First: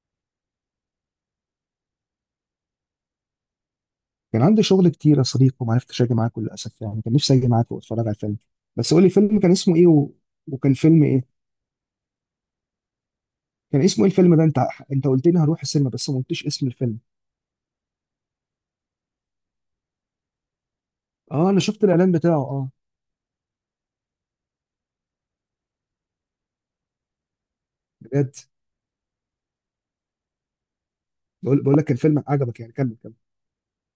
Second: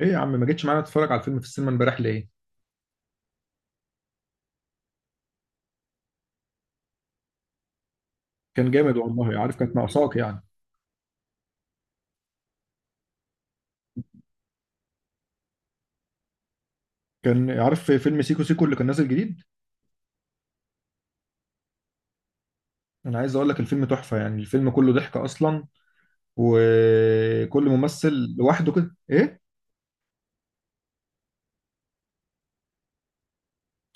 ايه يا عم ما جيتش معانا تتفرج على الفيلم في السينما امبارح ليه؟ كان عندي شغل كتير يا صديقي وما عرفتش اجي معاك للاسف، يعني كان نفسي اجي معاك واتفرج على الفيلم. كان بس جامد قول لي، والله، فيلم كان عارف كانت اسمه ايه و... ناقصاك يعني. وكان فيلم ايه كان اسمه ايه الفيلم ده؟ انت قلت لي هروح السينما بس ما قلتش اسم الفيلم. كان عارف في فيلم سيكو سيكو اللي كان نازل جديد. اه انا شفت الاعلان بتاعه، اه. انا عايز اقول لك الفيلم تحفة يعني، الفيلم كله ضحك اصلا. وكل ممثل بجد. لوحده كده ايه؟ بقول لك، كان فيلم عجبك يعني؟ كمل كمل.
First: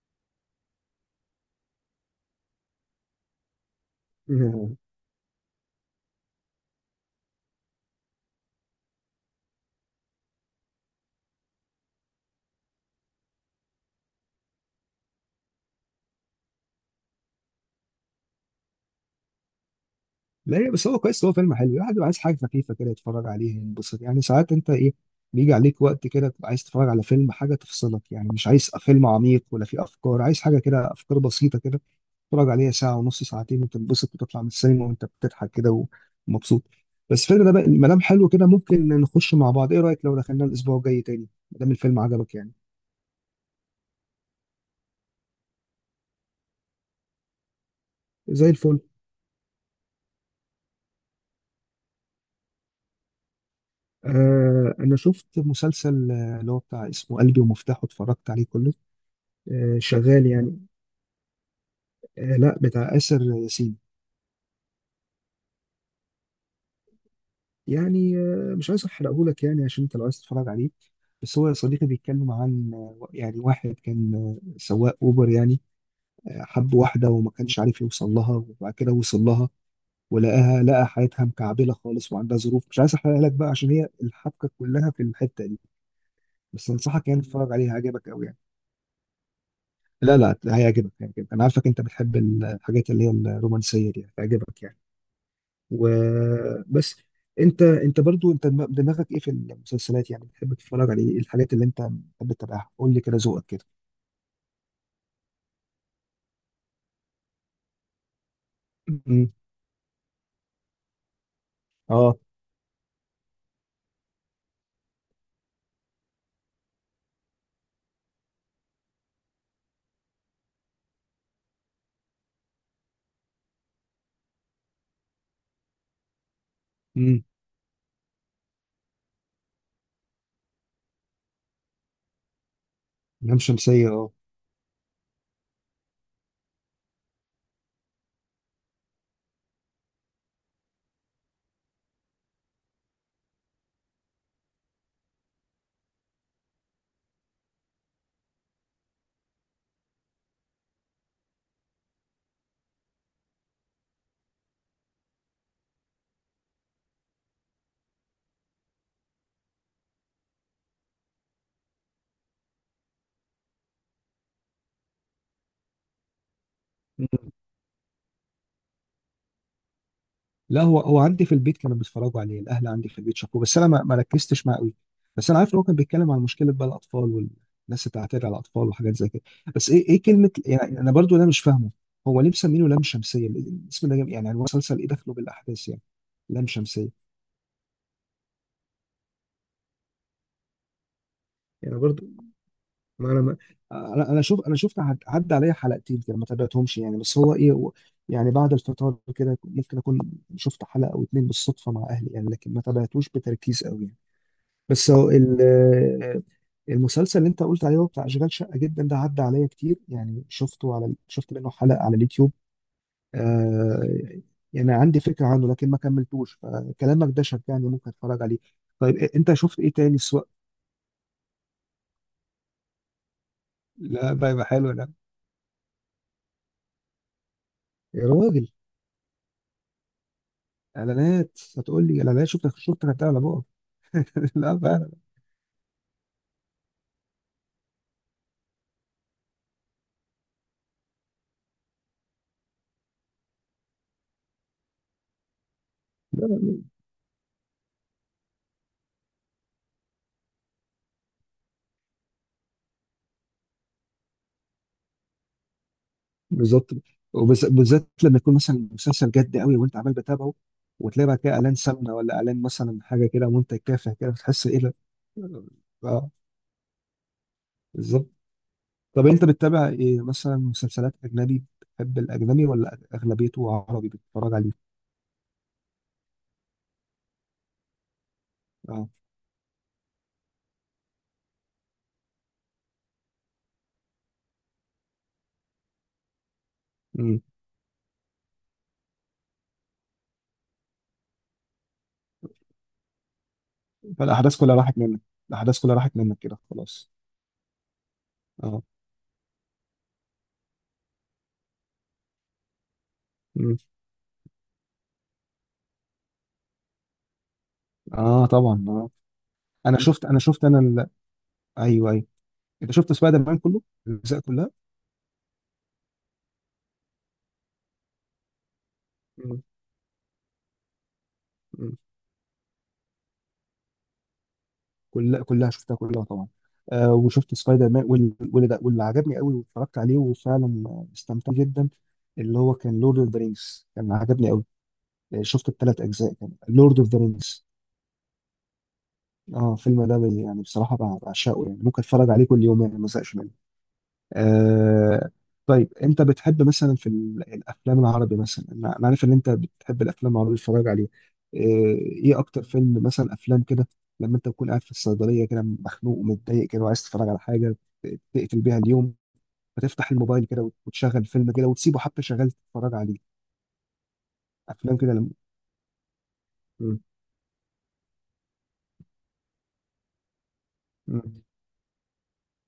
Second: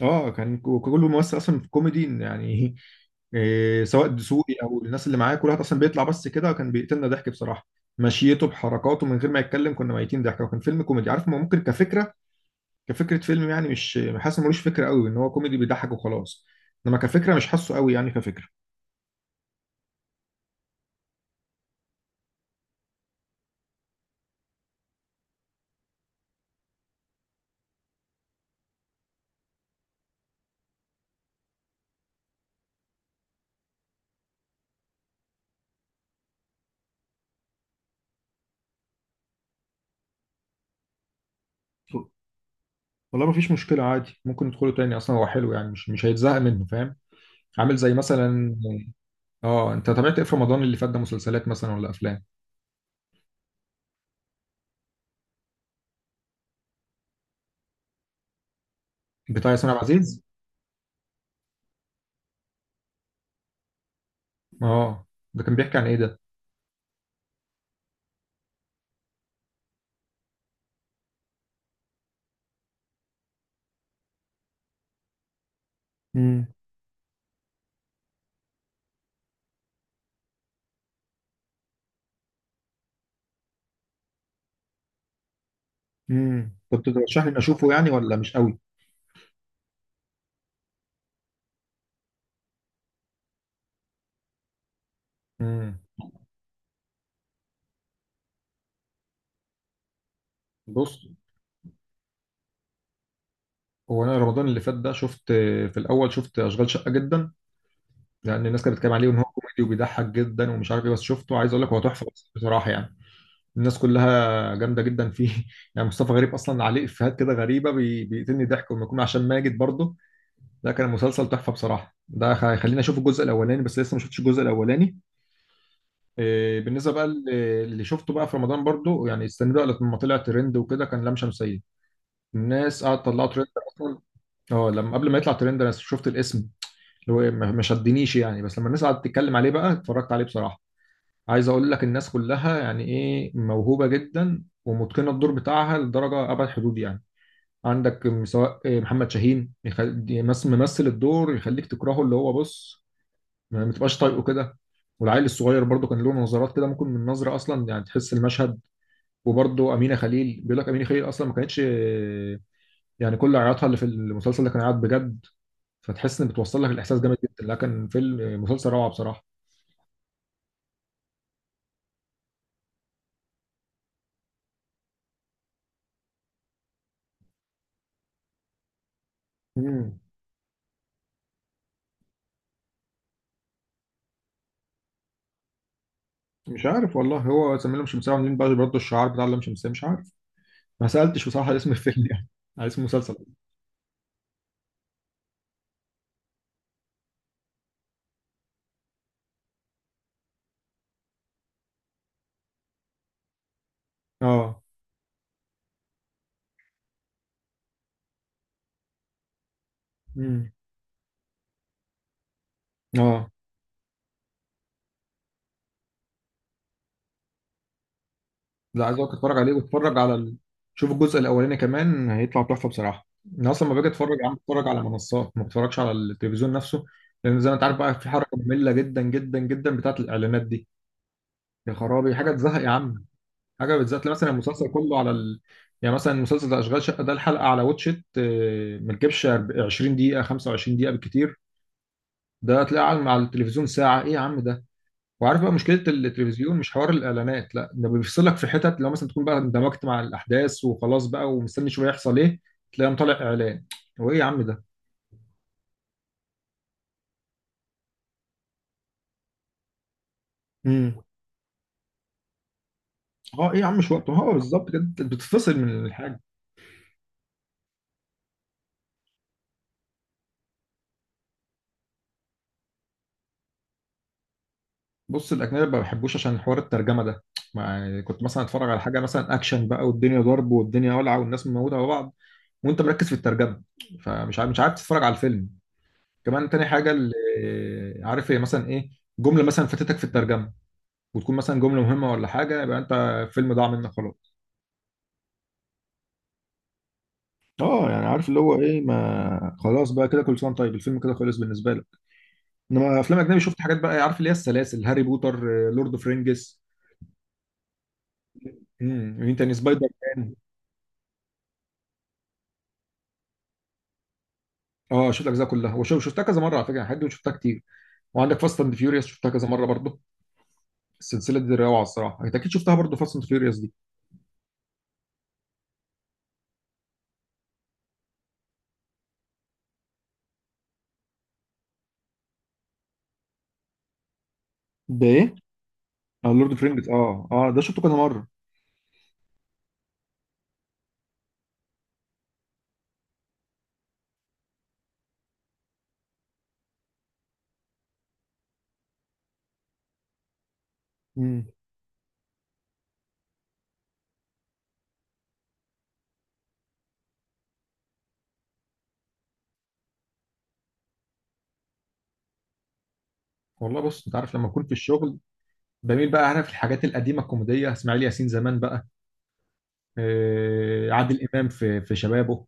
اه كان كل ممثل اصلا في كوميدي يعني سواء دسوقي مم. او الناس اللي معاه، كل واحد اصلا بيطلع بس كده كان بيقتلنا ضحك بصراحة. مشيته بحركاته من غير ما يتكلم كنا ميتين ضحك، وكان فيلم كوميدي عارف، ما ممكن كفكرة. كفكره فيلم يعني، مش حاسس إن ملوش فكره قوي، ان هو كوميدي بيضحك وخلاص. انما كفكره مش حاسه قوي يعني كفكره. لا، هي بس هو كويس، هو فيلم حلو يعني، الواحد بيبقى عايز حاجه خفيفه كده يتفرج عليها ينبسط يعني. ساعات انت ايه، بيجي عليك وقت كده تبقى عايز تتفرج على فيلم، حاجه تفصلك يعني، مش عايز فيلم عميق ولا فيه افكار، عايز حاجه كده افكار بسيطه كده، تتفرج عليها ساعة ونص ساعتين وتنبسط وتطلع من السينما وانت بتضحك كده ومبسوط. بس الفيلم ده بقى، ما دام حلو كده ممكن نخش مع بعض. ايه رأيك لو دخلنا الأسبوع الجاي تاني ما دام الفيلم عجبك يعني؟ والله ما فيش مشكله، عادي ممكن ندخله تاني، اصلا هو حلو يعني مش هيتزهق منه فاهم. عامل زي زي مثلا. الفل. اه انت تابعت ايه في رمضان اللي فات ده؟ مسلسلات مثلا ولا افلام؟ آه أنا شفت مسلسل، اللي هو بتاع اسمه قلبي ومفتاحه، اتفرجت عليه كله. بتاع ياسمين آه عبد العزيز. شغال يعني. آه لا، بتاع آسر ياسين. اه. ده كان بيحكي عن ايه ده؟ يعني مش عايز أحرقهولك يعني عشان أنت لو عايز تتفرج عليه. بس هو يا صديقي بيتكلم عن، يعني واحد كان، سواق أوبر يعني. امم حب واحدة وما كانش عارف يوصل لها، وبعد كده وصل لها ولقاها، لقى حياتها مكعبلة خالص وعندها ظروف، مش عايز احرقها لك بقى عشان هي الحبكة كلها في الحتة دي. بس كنت انصحك يعني ترشح لي إني تتفرج عليها، اشوفه يعني هيعجبك ولا قوي مش يعني. قوي؟ لا لا، هيعجبك هيعجبك، انا عارفك انت بتحب الحاجات اللي هي الرومانسية دي، هتعجبك يعني. امم وبس. انت برضو انت دماغك ايه في المسلسلات يعني؟ بتحب تتفرج بص، على ايه؟ الحاجات اللي انت بتحب تتابعها قول لي كده، ذوقك كده. هو انا رمضان اللي فات ده شفت. في الاول شفت اشغال شقه جدا، لان الناس كانت بتتكلم م- عليه ان هو م. كوميدي وبيضحك جدا ومش عارف ايه، بس شفته، عايز اقول لك هو تحفه اه. بس بصراحه يعني. الناس كلها جامده جدا فيه يعني مصطفى غريب اصلا عليه افيهات كده غريبه بيقتلني ضحك، وما يكون عشان ماجد برضه. ده كان مسلسل تحفه بصراحه. ده هيخليني اشوف الجزء الاولاني، بس لسه ما شفتش الجزء الاولاني. بالنسبه بقى امم. اللي شفته بقى في رمضان برضه، يعني استنى بقى لما طلع ترند وكده، كان لام شمسيه. الناس قعدت تطلعه لام ترند شمسية اصلا. اه. اه، لما قبل ما يطلع ترند انا شفت الاسم، اللي هو ما شدنيش يعني، بس لما الناس قعدت تتكلم عليه بقى اتفرجت عليه بصراحه. عايز اقول لك الناس كلها يعني ايه، موهوبه جدا ومتقنه الدور بتاعها لدرجه ابعد حدود يعني. عندك سواء محمد شاهين، ممثل الدور يخليك تكرهه، اللي هو بص، ما تبقاش طايقه كده. والعيل الصغير برضه كان له نظرات كده، ممكن من نظره اصلا يعني تحس المشهد. وبرضه امينه خليل، بيقول لك امينه خليل اصلا ما كانتش، يعني كل عياطها اللي في المسلسل ده كان عياط بجد، فتحس ان بتوصل لك الاحساس جامد جدا، لكن فيلم مسلسل روعه لا، هو عندي في البيت كانوا بيتفرجوا عليه، الاهل عندي في البيت شافوه بس انا ما ركزتش معاه قوي. بس انا عارف ان هو كان بيتكلم عن مشكله بقى الاطفال والناس اللي بتعتدي على الاطفال وحاجات زي كده. بس ايه، بصراحه. كلمه يعني؟ انا برضو ده مش فاهمه، هو ليه مسمينه لام شمسيه؟ الاسم ده جامد، يعني المسلسل ايه دخله بالاحداث يعني؟ لام مش عارف شمسيه. والله، هو زميله مش مسامح عاملين بقى برضه الشعار بتاع اللام شمسية، مش عارف، ما سألتش بصراحة على اسم يعني برضو، الفيلم يعني على اسم ما المسلسل. انا ما انا انا شوف انا شفت عدى عليا حلقتين كده، ما تابعتهمش يعني. بس هو ايه، يعني بعد الفطار كده ممكن اكون شفت حلقه او اتنين بالصدفه مع اهلي، يعني لكن ما تابعتوش بتركيز قوي يعني. اه. بس هو المسلسل اللي انت قلت عليه، هو بتاع اشغال شقه جدا ده، عدى عليا كتير يعني، امم. شفت منه حلقه على اليوتيوب. اه. آه، يعني عندي فكره عنه لكن ما كملتوش، فكلامك ده شجعني ممكن اتفرج عليه. لا طيب عايز اقولك انت اتفرج عليه، شفت ايه واتفرج تاني على سواء؟ ال. شوف الجزء الاولاني كمان هيطلع تحفة بصراحة. انا اصلا لما باجي لا اتفرج بقى، عم يبقى اتفرج حلو على ده. منصات، ما بتفرجش على التلفزيون نفسه، لان زي ما انت عارف بقى، في يا حركة راجل، مملة جدا جدا جدا بتاعت الاعلانات دي. اعلانات؟ يا هتقول لي خرابي، اعلانات؟ حاجة شفتك تزهق يا شفتك عم. هتعلى بقى. حاجة بتزهق، تلاقي مثلا لا المسلسل فعلا. كله على ال. يعني مثلا مسلسل ده اشغال شقة ده، الحلقة على واتشت ما تجيبش 20 دقيقة 25 دقيقة بالكتير، ده تلاقيه على التلفزيون ساعة، ايه يا عم ده. وعارف بقى مشكلة التلفزيون، مش حوار الإعلانات لا، ده بيفصلك في حتت، لو مثلا تكون بقى اندمجت مع الأحداث وخلاص بقى ومستني شوية يحصل ايه، تلاقيه طالع إعلان. هو ايه يا عم ده. بالظبط، وبالذات لما يكون مثلا مسلسل جد قوي وانت عمال بتابعه، امم. وتلاقي بقى كده اعلان سمنه، ولا اعلان مثلا حاجه كده اه ايه منتج يا عم مش تافه كده، وقته، هو بتحس ايه بالظبط ده؟ كده أنت بتتفصل من اه الحاجة. بالظبط. طب انت بتتابع ايه مثلا؟ مسلسلات اجنبي بتحب الاجنبي ولا اغلبيته عربي بتتفرج عليه؟ بص، الأجنبي ما بحبوش عشان حوار الترجمة ده، ما يعني كنت مثلا اتفرج على اه. حاجة مثلا أكشن بقى والدنيا ضرب والدنيا ولعة والناس مموتة على بعض، وأنت مركز في الترجمة، فمش عارف مش عارف تتفرج على الفيلم. كمان تاني حاجه، اللي امم. عارف، هي مثلا ايه جمله مثلا فاتتك في الترجمه، وتكون مثلا جمله مهمه ولا حاجه، يبقى انت الفيلم ضاع منك خلاص. فالاحداث كلها راحت منك، كده خلاص. اه يعني عارف اللي هو اه. ايه، ما خلاص بقى كده، كل سنه وأنت طيب، الفيلم كده خلص بالنسبه لك. انما افلام اجنبي امم. شفت حاجات بقى، عارف اللي هي السلاسل، هاري بوتر، لورد اوف رينجز. اه طبعا اه. امم، مين تاني، انا سبايدر شفت انا مان. شفت انا ال... ايوه ايوه. انت شفت سبايدر مان كله، الاجزاء كلها؟ اه شفت الاجزاء كلها، وشو شفتها كذا مره على فكره، حد شفتها كتير. وعندك فاست اند فيوريوس شفتها كذا مره برضه، السلسله دي مم. روعه الصراحه، انت اكيد شفتها برضه فاست اند فيوريوس دي. كلها كلها شفتها كلها طبعا. آه وشفت سبايدر مان واللي عجبني قوي واتفرجت عليه وفعلا، استمتعت جدا، اللي هو كان لورد اوف ذا رينجز، كان عجبني قوي. ده ايه؟ شفت الثلاث اجزاء، اه كان لورد اوف لورد رينجز، اوف ذا اه رينجز. اه ده شفته كذا مره. اه الفيلم ده يعني بصراحه بعشقه يعني، ممكن اتفرج عليه كل يوم يعني ما ازهقش منه. آه. طيب انت بتحب مثلا في الافلام العربي مثلا؟ أنا عارف ان انت بتحب الافلام العربي تتفرج عليها. آه. مم. ايه اكتر فيلم مثلا؟ افلام كده لما انت تكون قاعد في الصيدليه كده، مخنوق ومتضايق كده، وعايز تتفرج على حاجه تقتل بيها اليوم، فتفتح الموبايل كده وتشغل فيلم كده، وتسيبه حتى شغال تتفرج عليه، والله بص، انت عارف لما اكون في افلام كده لما. الشغل، بميل بقى، عارف مم. الحاجات القديمه الكوميديه، اسماعيل ياسين زمان بقى، مم. عادل امام في شبابه،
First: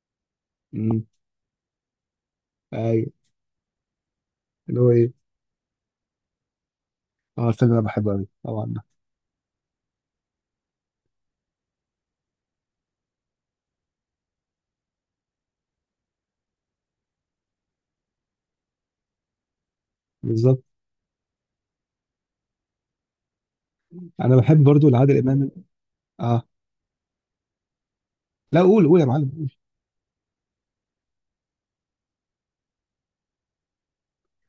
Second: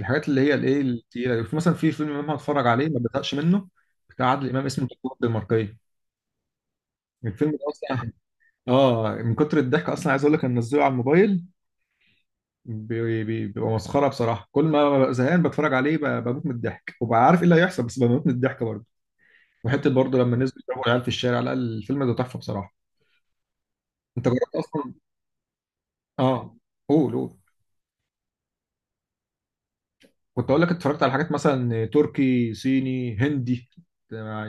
الحاجات اللي هي الايه مم. التقيله، في مثلا في فيلم امام هتفرج عليه ما ايوه. بزهقش منه. بتاع عادل امام اللي اسمه هو الدكتور ايه، الدنماركيه، اه الفيلم ده الفيلم انا اصلا. بحبه قوي طبعا. اه من كتر الضحك اصلا عايز اقول لك انا منزله على الموبايل، بيبقى مسخره بصراحه، كل ما ببقى زهقان بتفرج عليه بموت من الضحك، وببقى عارف ايه اللي هيحصل بس بموت من الضحك برضه. وحته برضه لما نزلوا بالظبط. يضربوا العيال في الشارع، لا الفيلم ده تحفه بصراحه. انت انا جربت بحب برضو اصلا. لعادل امام. اه. اه. قول قول. لا قول قول يا معلم. كنت اقول لك، اتفرجت على حاجات مثلا تركي صيني هندي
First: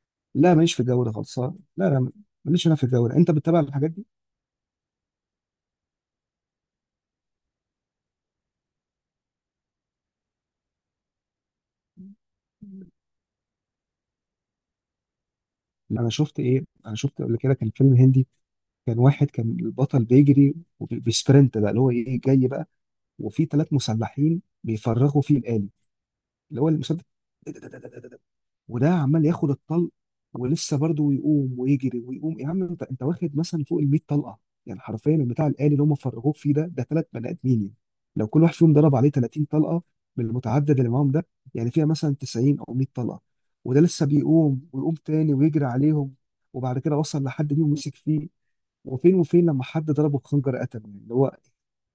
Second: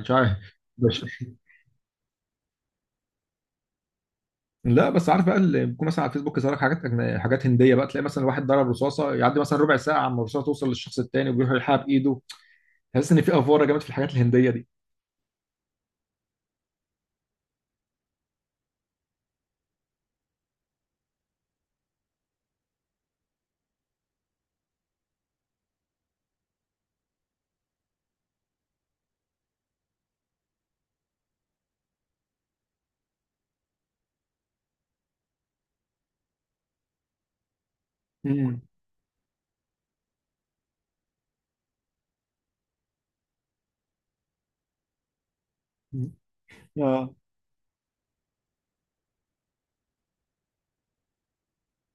مش عارف؟ لا ماليش في الجو مش- ده خالص، لا لا. ماليش انا في الجو ده. انت بتتابع الحاجات دي؟ لا بس عارف بقى اللي بيكون مثلا على الفيسبوك، يظهر لك حاجات حاجات هنديه بقى، تلاقي مثلا واحد ضرب رصاصه، يعدي مثلا ربع ساعه عما الرصاصه توصل للشخص التاني وبيروح يلحقها بايده. تحس ان في افوره جامد في الحاجات الهنديه دي. انا شفت ايه، انا شفت قبل كده كان فيلم هندي، كان واحد كان البطل بيجري وبيسبرنت بقى، اللي هو ايه جاي بقى، وفي 3 مسلحين بيفرغوا فيه الآلي اللي هو المسدس، وده عمال ياخد الطلق ولسه برضه يقوم ويجري ويقوم. يا عم انت واخد مثلا فوق ال 100 طلقه، يعني حرفيا البتاع الآلي اللي هم فرغوه فيه ده، 3 بني ادمين يعني، لو كل واحد مم. فيهم ضرب عليه 30 طلقه بالمتعدد اللي معاهم ده، يعني فيها مثلا 90 او 100 طلقه، وده لسه بيقوم ويقوم تاني ويجري عليهم، وبعد كده اه. وصل لحد فيهم مسك فيه، وفين لما حد ضربه بخنجر قتله، يعني اللي هو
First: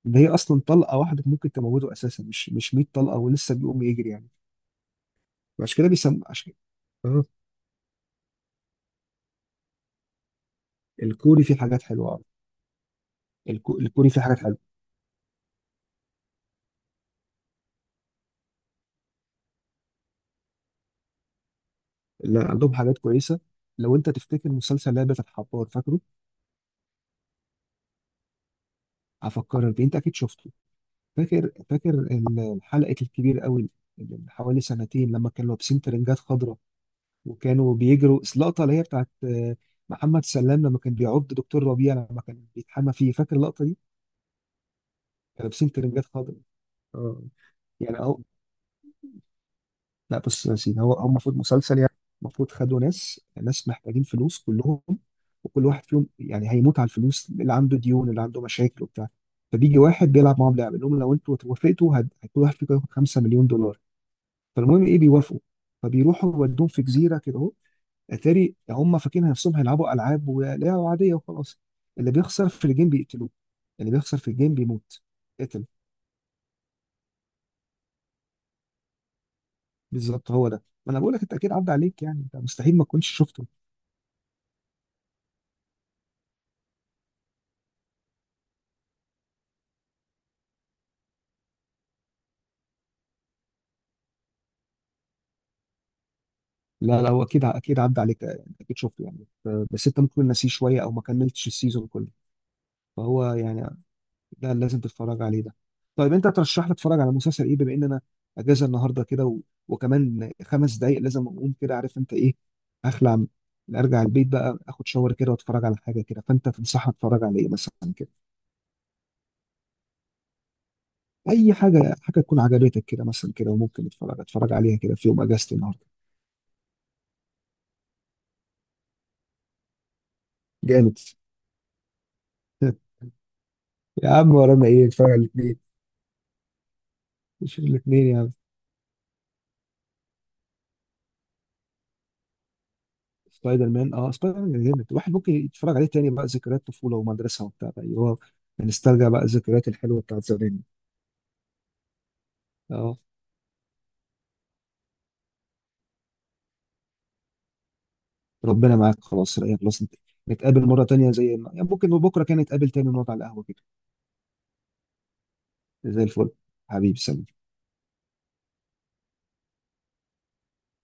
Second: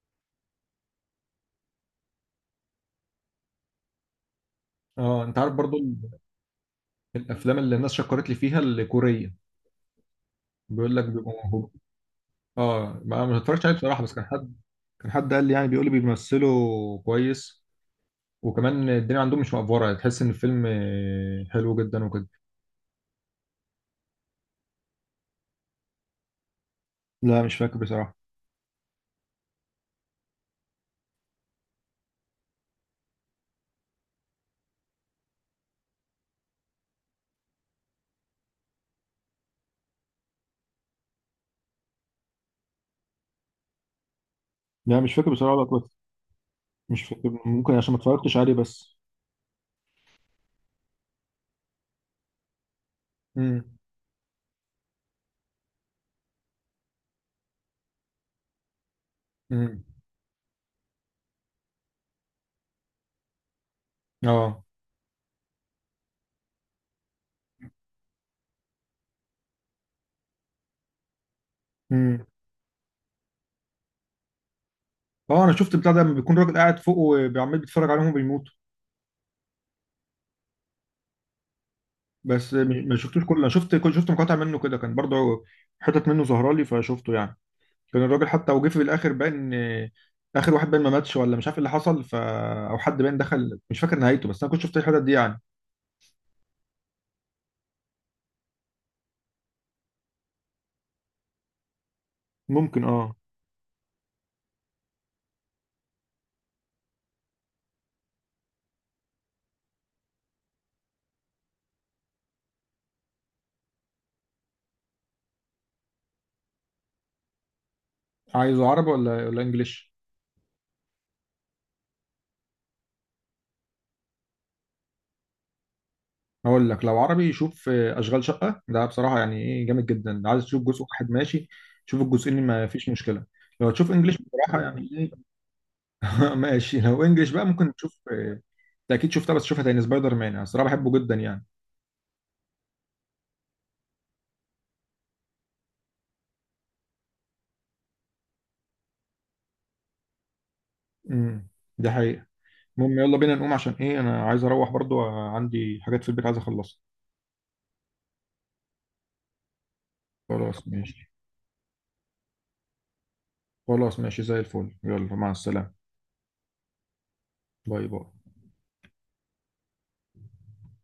ان هي اصلا طلقه واحده ممكن تموته اساسا، مش 100 طلقه ولسه بيقوم يجري يعني، اه انت عارف برضو عشان كده بيسم عشان. الافلام اللي الناس شكرت لي فيها الكوريه، بيقول لك بيبقوا الكوري فيه موهوب. حاجات حلوه أوي. اه ما اتفرجتش عليه بصراحه، الكوري بس فيه كان حاجات حد، حلوه. كان حد قال لي يعني، بيقول لي بيمثلوا كويس، وكمان الدنيا عندهم مش مقفوره، تحس ان الفيلم حلو جدا وكده. لا عندهم حاجات كويسه. لو انت تفتكر مسلسل لعبه الحبار فاكره؟ لا مش فاكر بصراحة. هفكرك بيه، انت اكيد شفته. فاكر حلقه الكبير قوي، اللي من حوالي سنتين لما كانوا لابسين ترنجات خضراء، وكانوا بيجروا اللقطه اللي هي بتاعت، محمد سلام لما كان بيعض دكتور ربيع لما كان بيتحمى فيه، فاكر اللقطه دي؟ لا مش فاكر كانوا بصراحة بقى لابسين كويس. ترنجات خضراء. مش اه فاكر، ممكن عشان يعني، ما اتفرجتش عليه بس. لا بص يا سيدي، هو المفروض مسلسل يعني، المفروض خدوا ناس امم. ناس محتاجين فلوس كلهم، وكل واحد فيهم يعني هيموت على الفلوس، اللي عنده ديون، اللي عنده مشاكل وبتاع، فبيجي امم. واحد بيلعب معاهم لعبه يقول لهم لو انتوا وافقتوا كل واحد فيكم هياخد 5 مليون دولار. اه. فالمهم ايه، بيوافقوا، فبيروحوا يودوهم في جزيره كده اهو، اتاري هم فاكرين نفسهم هيلعبوا العاب ولعبه عاديه وخلاص، اللي امم. بيخسر في الجيم بيقتلوه، اللي بيخسر في الجيم بيموت. اه انا قتل، شفت بتاع ده لما بيكون راجل قاعد فوق وعمال بيتفرج عليهم وبيموتوا. بالظبط، هو ده، ما انا بقول لك، انت اكيد عدى عليك يعني، انت بس مستحيل ما ما تكونش شفتوش كله، شفته. انا شفت كل شفت مقاطع منه كده، كان برضه حتت منه ظاهره لي فشفته يعني. كان الراجل حتى وجه في الاخر باين اخر واحد باين ما ماتش، ولا مش عارف ايه اللي حصل، ف او حد باين دخل، مش فاكر نهايته، بس انا كنت شفت الحتت دي يعني. لا لا هو اكيد اكيد عدى عليك يعني، اكيد شفته يعني، بس انت ممكن ناسيه شويه او ما كملتش السيزون كله، ممكن اه. فهو يعني، لا لازم تتفرج عليه ده. طيب انت ترشح لي اتفرج على مسلسل ايه بما ان انا اجازه النهارده كده و... وكمان 5 دقايق لازم اقوم كده عارف انت ايه، هخلع ارجع البيت بقى، اخد شاور كده واتفرج على حاجه كده، فانت تنصحني اتفرج على ايه مثلا كده؟ عايزه عربي ولا انجليش؟ اي حاجه، حاجه تكون عجبتك كده مثلا كده، وممكن اتفرج عليها كده في يوم اجازتي النهارده. هقول لك لو عربي شوف اشغال شقه ده بصراحه يعني ايه، جامد جدا، عايز تشوف جزء جامد. واحد ماشي، شوف الجزئين ما فيش مشكله. لو تشوف يا انجليش عم بصراحه ورانا ايه، يعني اتفرج على ايه الاثنين. ماشي لو انجليش بقى، نشوف ممكن تشوف الاثنين يا عم. انت اكيد شفتها بس شوفها تاني، سبايدر مان، انا الصراحه بحبه جدا يعني. سبايدر مان، اه سبايدر مان جامد، الواحد ممكن يتفرج عليه تاني بقى، ذكريات طفوله ومدرسه وبتاع بقى، هو بنسترجع بقى الذكريات الحلوه بتاعت زمان. امم. دي حقيقه. المهم اه. يلا بينا نقوم، عشان ايه انا عايز اروح برضو، عندي حاجات في البيت عايز اخلصها. ربنا معاك، خلاص رأيك، خلاص نتقابل خلاص مره ماشي. تانيه زي ما، يعني ممكن بكره كان نتقابل تاني ونقعد على القهوه كده. خلاص ماشي، زي الفل، يلا مع السلامه. زي الفل. حبيبي سلام. باي باي.